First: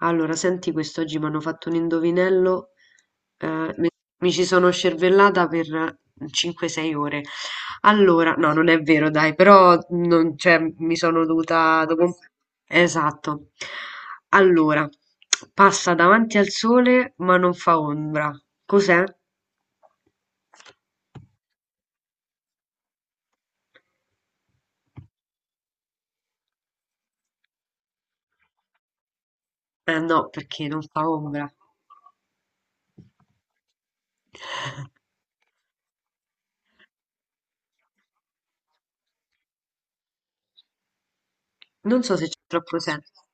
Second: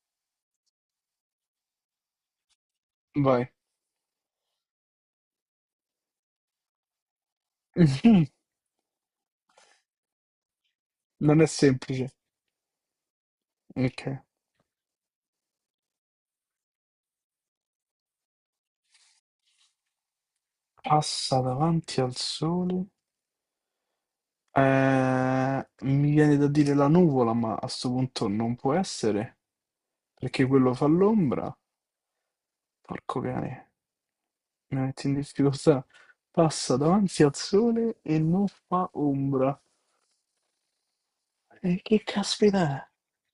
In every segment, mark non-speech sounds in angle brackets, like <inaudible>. Allora, senti quest'oggi mi hanno fatto un indovinello, Vai. eh, mi mi ci sono scervellata per 5-6 ore. Allora, <laughs> no, non è vero, dai, però non, cioè, mi sono Non è dovuta... dopo- semplice. un- Esatto. Ok. Allora, passa davanti al sole ma non fa ombra. Cos'è? Passa davanti al sole. Mi viene da dire la nuvola, ma a sto punto non può essere, Eh no, perché perché quello non fa fa ombra. l'ombra. Porco cane, mi metti in difficoltà. Passa davanti al sole e non fa ombra. E Non che so se c'è caspita troppo è? senso.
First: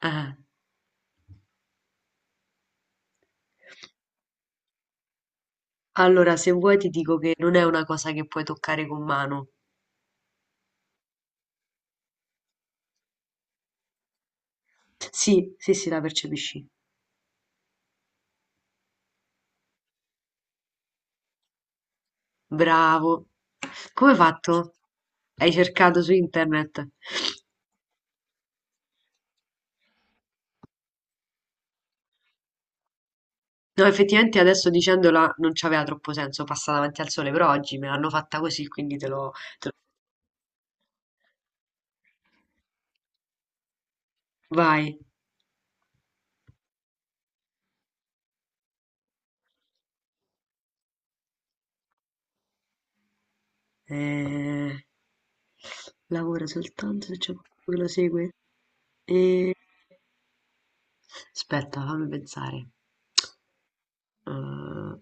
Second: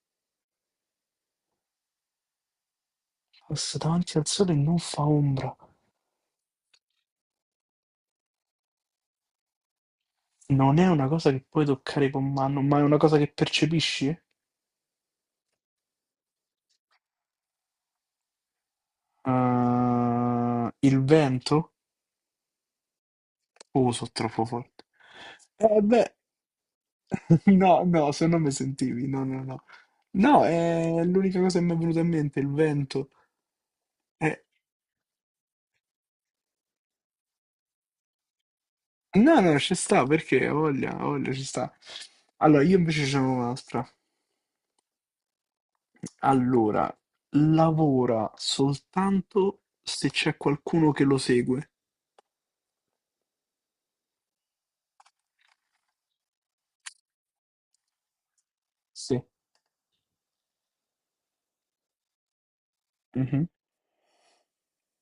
Eh. Passa davanti al sole e non fa ombra. Allora, se vuoi ti dico che non è una cosa che puoi toccare con mano. Non è una cosa che puoi toccare con mano, ma è una cosa che percepisci? Sì, sì, sì, la percepisci. Il vento? Bravo. Oh, sono Come hai troppo fatto? forte. Hai Eh cercato su beh, internet? <laughs> no, no, se no mi sentivi, no, no, no. No, è l'unica cosa che mi è venuta in mente, il vento. No, Eh, effettivamente adesso dicendola non c'aveva troppo senso, passa davanti al sole, però oggi me l'hanno fatta così, quindi no, no, te ci sta, perché ho voglia, ci sta. Allora, io invece ce n'ho un'altra. lo- Vai. Allora, lavora soltanto se c'è qualcuno che lo segue. Eh, Lavora soltanto se c'è qualcuno che lo segue. Sì. E... Aspetta, fammi pensare. Mhm. Eh,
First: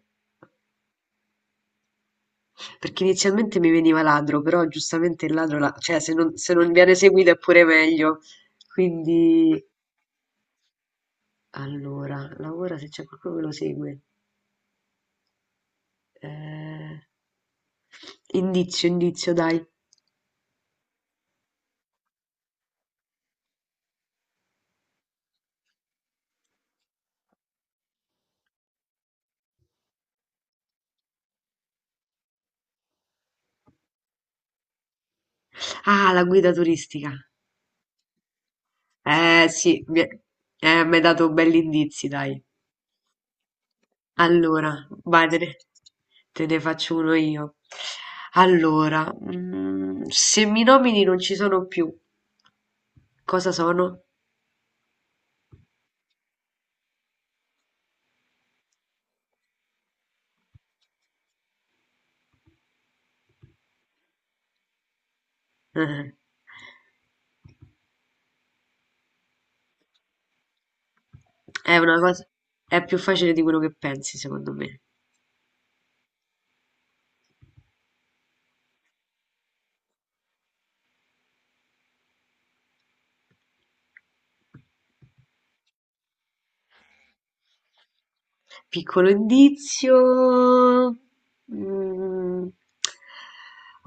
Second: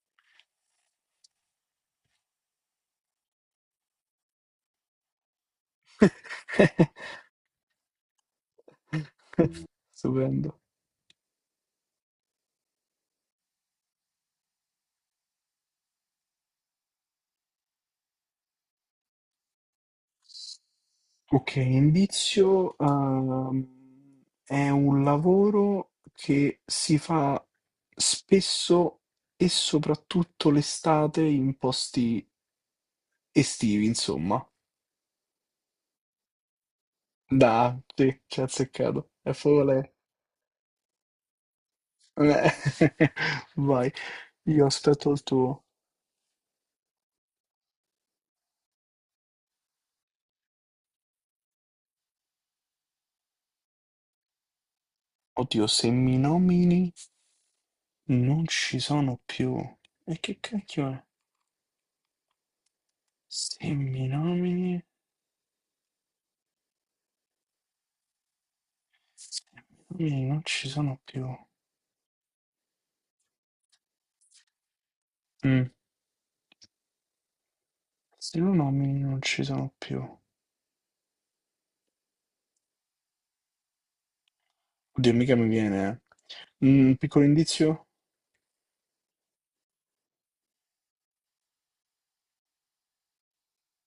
Perché inizialmente mi veniva ladro, però giustamente il ladro la cioè se non <laughs> viene seguito è pure meglio. Quindi Stupendo. allora, lavora se c'è qualcuno che lo segue. Ehm, indizio, indizio dai. Ok, indizio, è un lavoro che si fa spesso e soprattutto l'estate in posti estivi, insomma. Ah, la guida turistica. Da, sì, ci ha azzeccato. È Eh proprio sì, lei. mi è m'hai dato belli indizi, dai. Eh, <laughs> Vai, io Allora, aspetto il vai, tuo. te ne faccio uno io. Allora, mm, se mi nomini non ci sono più, cosa sono? Oddio, se mi nomini non ci sono più. E che cacchio è? Se mi nomini, <laughs> non ci sono più. È una cosa è più facile di quello che pensi, secondo me. Mm. Se lo nomini non ci sono più. Oddio, mica mi viene. Un piccolo indizio? Piccolo indizio. Mm.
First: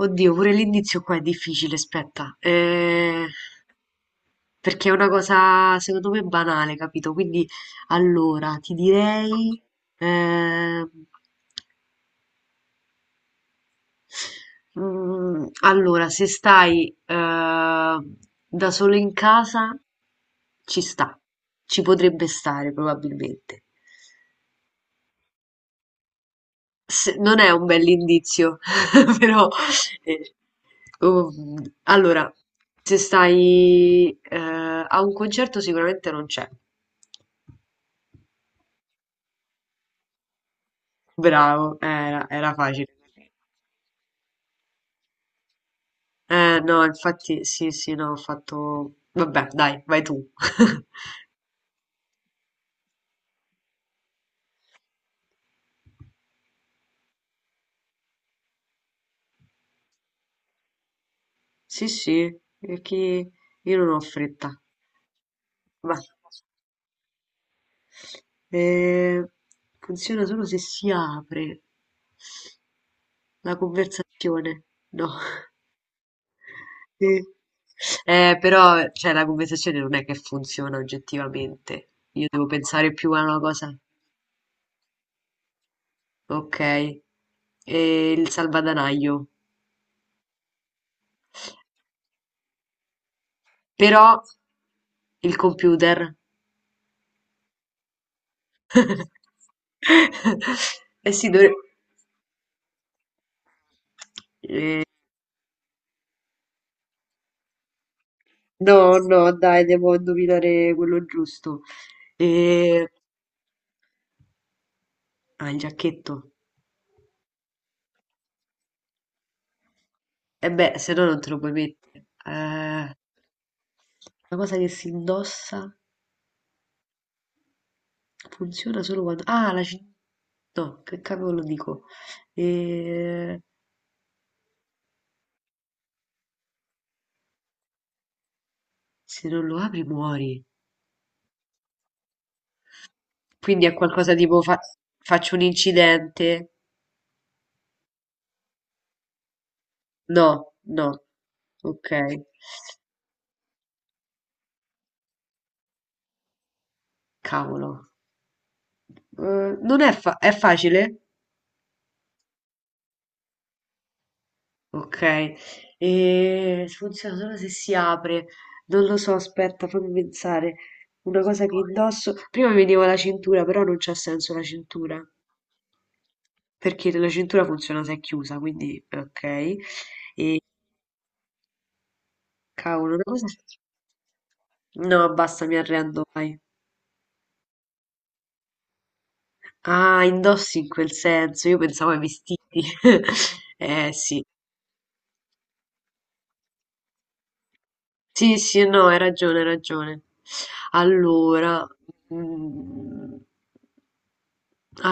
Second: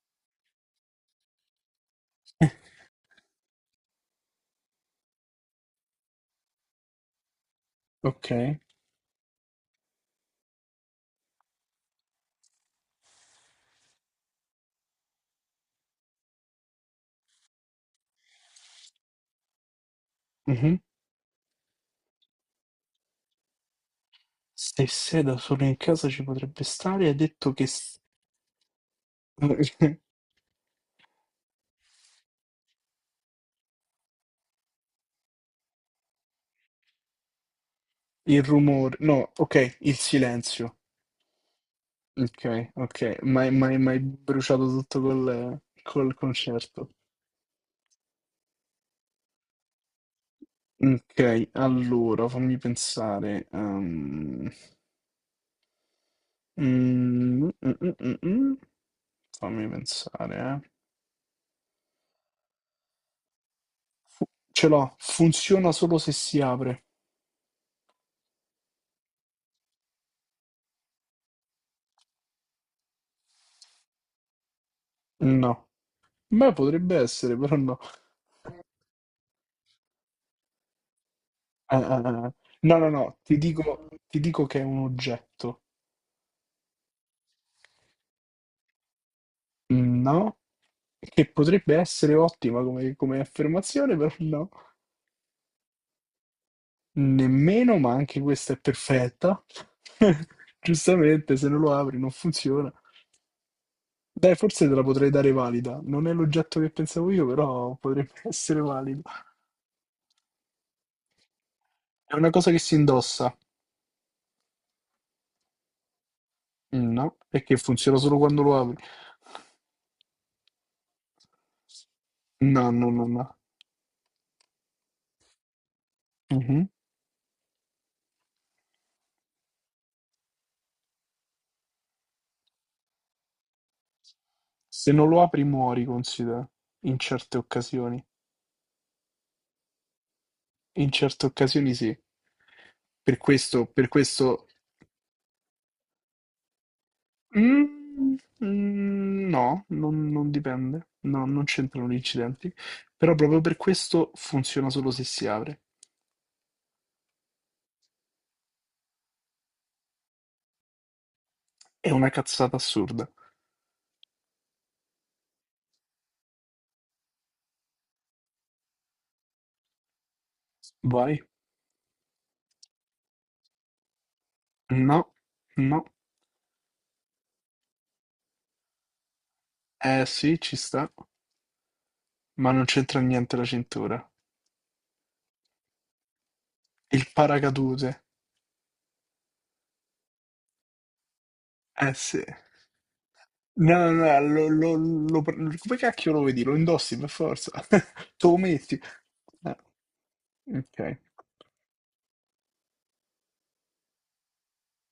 Oddio, pure l'indizio qua è difficile, aspetta. Perché è una cosa, secondo me, banale, capito? Quindi, Ok. allora, ti direi... ehm, allora, se stai da solo in casa, Mhm. ci sta. Ci potrebbe stare, probabilmente. Se sei da solo in casa ci potrebbe stare, ha S- non è detto un che s- bell'indizio, <laughs> però <laughs> eh, um, allora, se stai a un concerto sicuramente non c'è. il rumore. No, ok, il silenzio. Bravo, era, Ok, era facile. ok. Ma hai bruciato tutto col No, concerto. infatti, sì, sì, no, ho fatto... Vabbè, dai, vai tu. <laughs> Ok, allora fammi pensare. Mm, mm, mm, mm, mm. Fammi pensare, eh. Sì, sì, perché io non ho Fu- fretta. Ce l'ho, funziona solo Va. se si apre. Eh, funziona solo se si apre la conversazione. No. No. Beh, potrebbe Sì. essere, però no. Però, cioè, la conversazione non è che funziona Eh, eh, oggettivamente. eh. Io eh. devo no, no, pensare più no, a ti una cosa. dico, che è un oggetto. Ok. E il salvadanaio. No, che potrebbe essere ottima come, affermazione, Però però no. il computer. Nemmeno, ma anche questa è perfetta. <laughs> <laughs> Eh sì, Giustamente, se dovre- non lo apri non funziona. Dai, forse te la potrei dare valida. Non è l'oggetto che pensavo io, però potrebbe <laughs> essere No, valida. no, dai, devo indovinare quello giusto. È una cosa che si E... indossa. Ah, il giacchetto. No, è che funziona solo quando lo apri. E beh, se no non te lo puoi mettere. No, no, Una no, no. cosa che si indossa. Mhm. Funziona solo quando ah, la ci no, che cavolo dico? Ehm, Se non lo apri muori, considera, in certe occasioni. se non lo apri muori. In certe occasioni sì. Quindi è Per qualcosa tipo questo... fa- faccio un incidente? Mm, no, No, non dipende. no. No, non c'entrano Ok. gli incidenti. Però proprio per questo funziona solo se si apre. Cavolo. Non è, fa- è facile? È una cazzata assurda. Ok. E funziona solo se si apre. Non lo so, aspetta, fammi pensare. Vai. Una cosa che indosso. Prima mi vedevo la cintura, però non c'ha senso la No, cintura. no. Perché la cintura funziona se è chiusa, quindi ok. Eh sì, E ci sta. Ma non cavolo, c'entra una cosa... niente la cintura. No, basta, mi arrendo, vai. Il paracadute. Ah, indossi in quel senso, io pensavo Eh ai sì. vestiti. <laughs> No, no, Eh no, sì, come cacchio lo vedi? Lo indossi per forza. <laughs> Te lo sì, sì, metti. no, hai ragione, hai Ah, ragione. ok. Allora, mm,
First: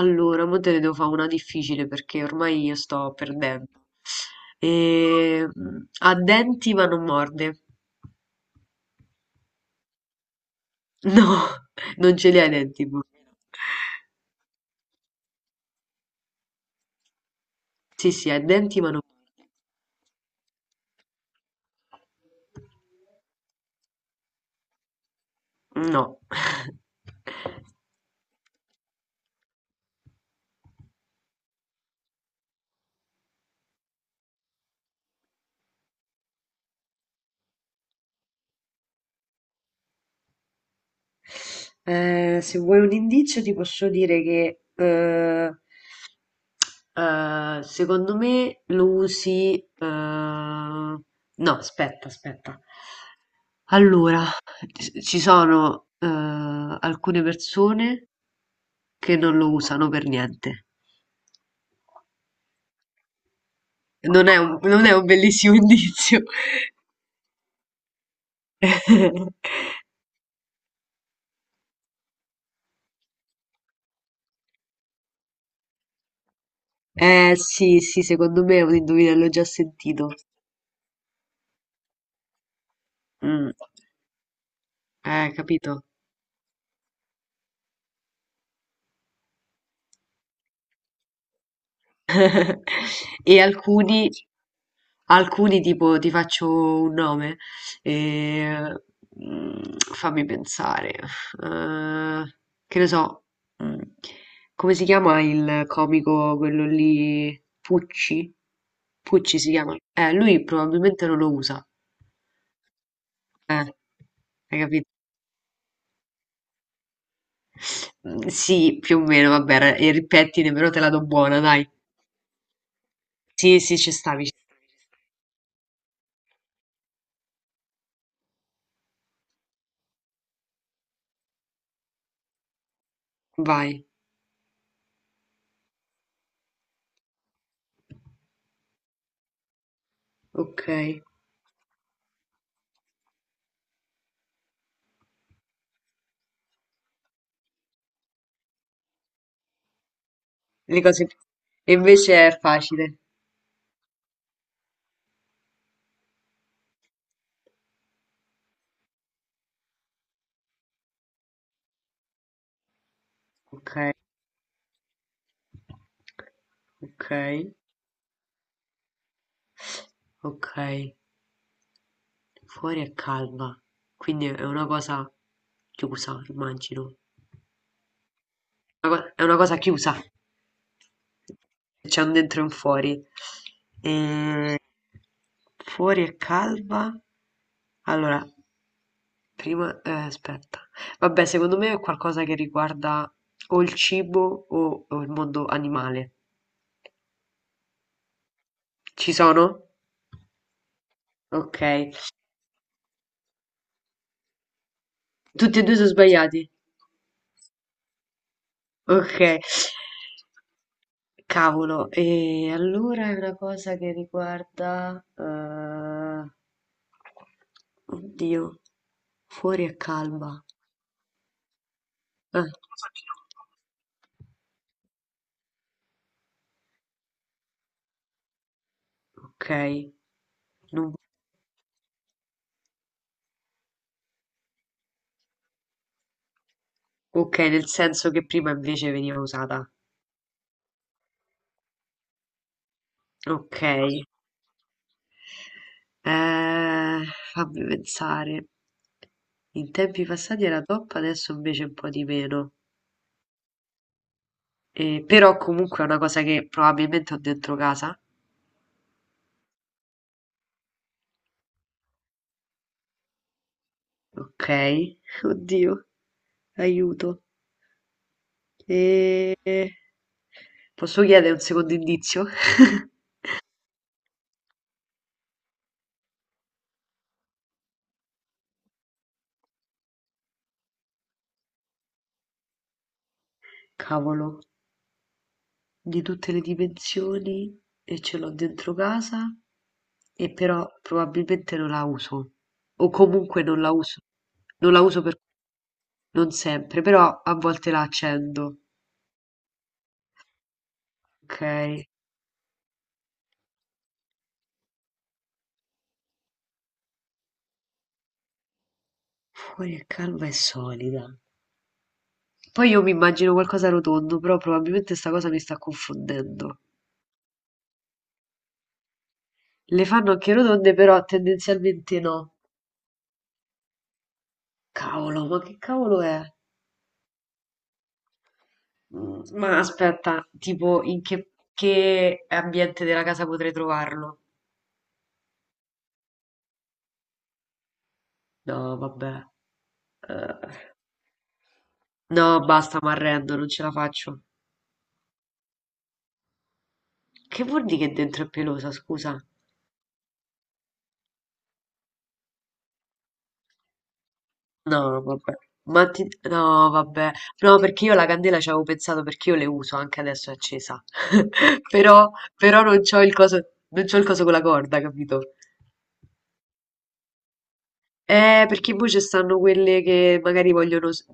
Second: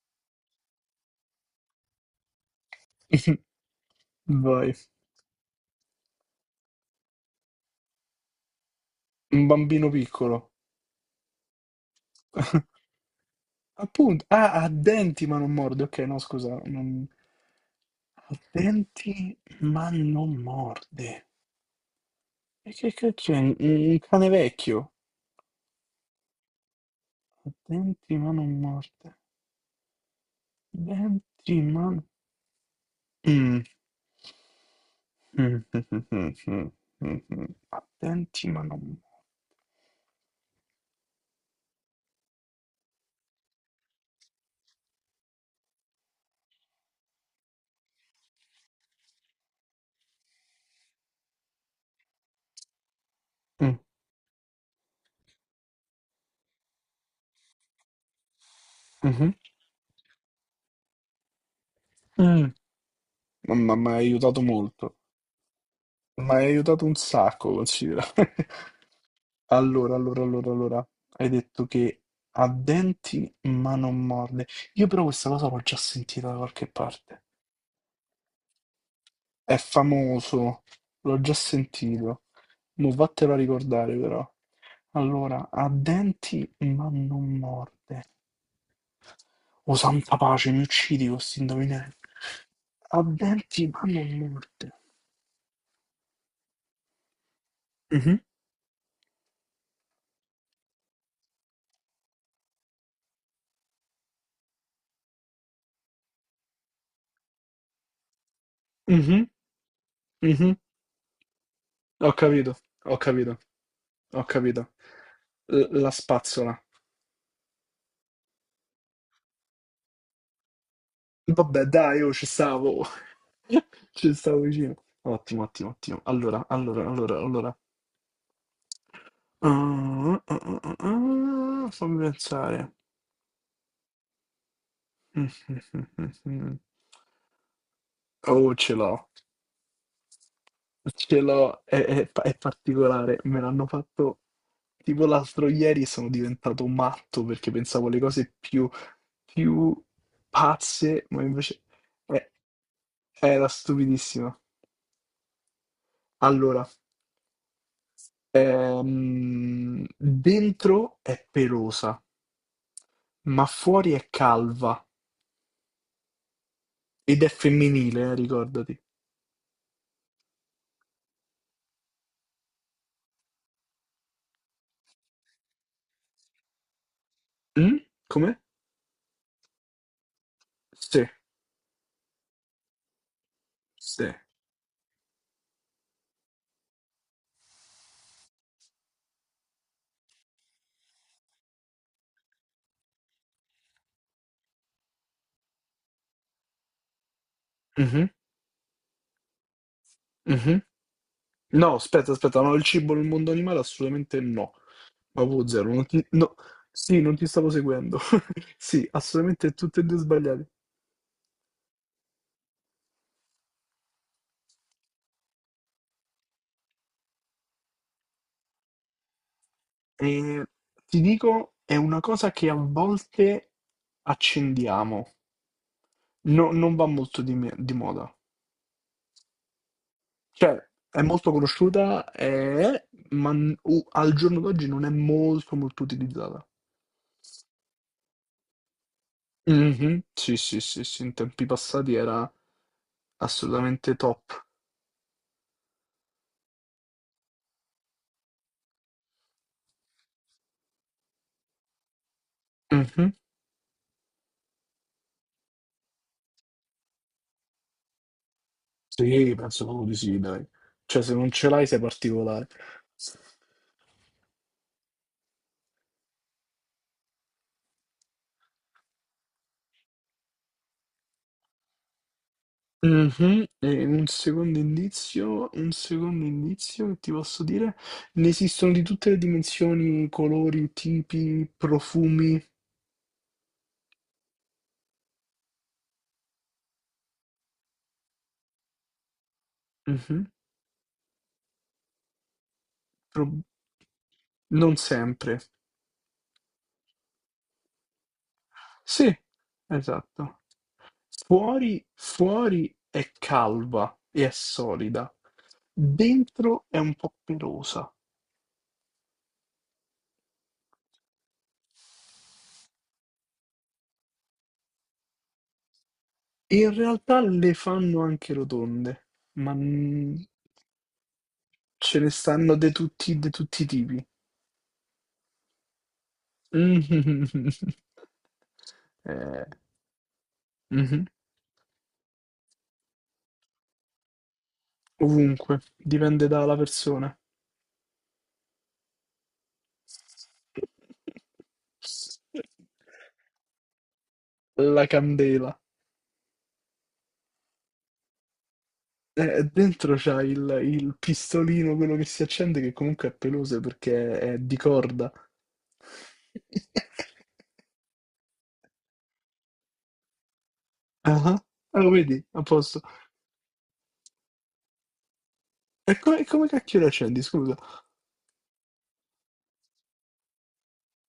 allora, mo te ne devo fare una difficile perché ormai io sto <laughs> perdendo. Vai. E, mm, ha denti ma non morde. Un bambino piccolo. No, <laughs> non ce li ha i <laughs> denti. Bu. Appunto. Ah, ha denti ma non morde. Ok, no, scusa. Sì, sì, Ha ha i denti ma non... denti ma non morde. E che cacchio è? Un cane vecchio? No. <laughs> Ha denti ma non morde. Denti ma... Mm. Mh, mh, mh, mh, mh, Attenti ma non se vuoi un indizio ti posso dire che secondo me lo usi... No, aspetta, aspetta. mh, Allora, ci sono alcune persone che mh-mh. non lo usano per niente. Mh. Mamma m'hai Non è aiutato un, non è molto. un bellissimo <laughs> indizio. M'hai aiutato un sacco, considera. <laughs> <laughs> Allora, allora, allora, allora, hai detto che ha denti ma non morde. Io però questa cosa l'ho già sentita da qualche parte. Eh sì, sì, secondo me è un indovinello già È sentito. famoso, l'ho già sentito. Mo' vattelo a Mm, ricordare però. Allora, ha capito. denti ma non morde. O santa pace, mi uccidi con sti indovinelli. <laughs> E Avverti ma alcuni, non morte. alcuni tipo ti faccio un nome. Mhm, eh, mm, fammi pensare. Eh, che ne so. Mm, come si chiama il comico, quello lì? Pucci? mhm, Pucci si chiama. Lui mhm. probabilmente non lo usa. Ho capito, ho capito, Eh, ho hai capito. capito? La spazzola. Mhmm, sì, più o meno, vabbè, era eri il pettine, però te la do buona, Vabbè, dai. dai, io ci stavo. Sì, sì, ci <laughs> Ci stavi, ci stavo stavi. vicino. Ottimo, ottimo, ottimo. Allora, allora, allora, allora. Ah, ah, ah, ah, ah, fammi pensare. Vai, <laughs> Mm, mm, mm, mm, mm. Oh, ce l'ho. ok. Ce l'ho, è particolare, me l'hanno fatto tipo l'altro ieri e sono diventato matto perché pensavo alle cose più Le pazze, cose più... ma invece E invece è- è facile. era stupidissima. Allora, dentro è pelosa, ma Ok, fuori è calva ok, ed è femminile, ricordati. ok. Fuori è calma, quindi è una cosa chiusa, immagino. Mm? Come? Una co- È una cosa chiusa. Sì, C'è un dentro e un fuori. sì. E... Fuori è calma. Allora, Prima aspetta. Vabbè, secondo me è qualcosa che riguarda o il cibo o il mondo animale. Mhm, Ci sono? mhm. No, Ok. aspetta, aspetta, no, il cibo nel mondo animale assolutamente no. Ma Tutti e Wuzzero, due non sono ti... no. sbagliati. Sì, non ti stavo seguendo. <laughs> Sì, Ok. assolutamente tutte e due sbagliate. Cavolo, e allora è una cosa che riguarda... Oddio, fuori è E calma. ti dico, è una cosa Ah, che a volte accendiamo. Non va molto di, di moda. ok. Cioè, Non- è molto conosciuta, ma al giorno d'oggi non è molto molto utilizzata. Ok, nel senso che prima invece veniva usata. Mhm, sì, sì, sì, sì, in tempi passati era Ok. assolutamente top. Eh, fammi pensare. In tempi passati era top, adesso invece un po' di meno. Mhm. Però comunque è una cosa che probabilmente ho dentro casa. Sì, penso proprio di sì, dai. Cioè, se non ce l'hai sei particolare. Ok, <laughs> oddio, aiuto. E... Posso chiedere un secondo indizio? <laughs> Mh-mh, e un secondo indizio che ti posso dire, ne esistono di tutte le dimensioni, colori, tipi, profumi. Cavolo, di tutte le dimensioni e ce l'ho dentro casa Mh-mh, e però probabilmente non la uso. O pro comunque non la uso. Non non la uso per sempre. Non sempre, però a volte la accendo. Sì, esatto. Okay. Fuori è calva e è solida, dentro è un po' pelosa. Fuori è calma e solida. Poi io mi immagino qualcosa rotondo, però probabilmente sta cosa mi sta confondendo. In realtà le fanno anche rotonde, ma, Le fanno mhmm, anche rotonde, però ce tendenzialmente ne no. stanno de tutti i tipi. Cavolo, ma che cavolo è? Mh-mh-mh-mh. <laughs> Mm, Eh. Ma aspetta, tipo Mh-mh. in che ambiente della casa potrei trovarlo? Ovunque, dipende dalla persona. No, vabbè. Eh, no, basta, mi arrendo, non ce la faccio. La candela. Che vuol dire che dentro è pelosa, scusa? Dentro c'ha il pistolino, quello che si accende, che comunque è peloso perché è di No, corda. vabbè. Ma ti... No, <laughs> vabbè. No, perché io la candela ci avevo pensato perché io le uso, anche adesso è accesa. Ah-ah. <laughs> Ah, lo Però, vedi? A però posto. non c'ho il coso, non c'ho il coso con la corda, capito? E come cacchio lo accendi, scusa? Perché poi ci stanno quelle che magari vogliono s-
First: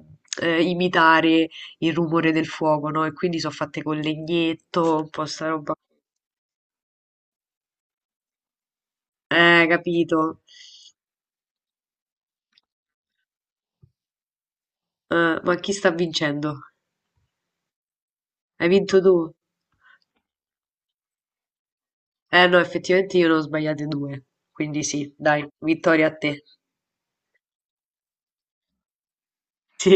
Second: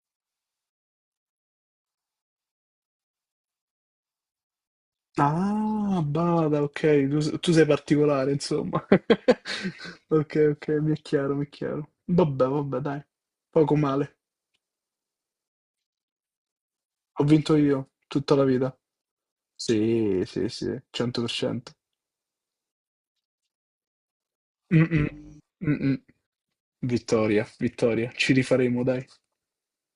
imitare il rumore del fuoco, no? E quindi sono fatte con legnetto, un po' sta roba. Ah, bada, okay. Tu sei particolare insomma. <laughs> Capito. Okay, okay, mi è chiaro, mi è chiaro. Vabbè, vabbè dai, poco male. Ma chi sta vincendo? Ho vinto io, tutta la Hai vita. vinto tu? Sì, sì, sì, 100%. Eh no, effettivamente io ne ho sbagliate due. Quindi Mh-mh. sì, dai, Mh-mh. vittoria a te. Vittoria, vittoria. Ci rifaremo, dai. <laughs> Sì.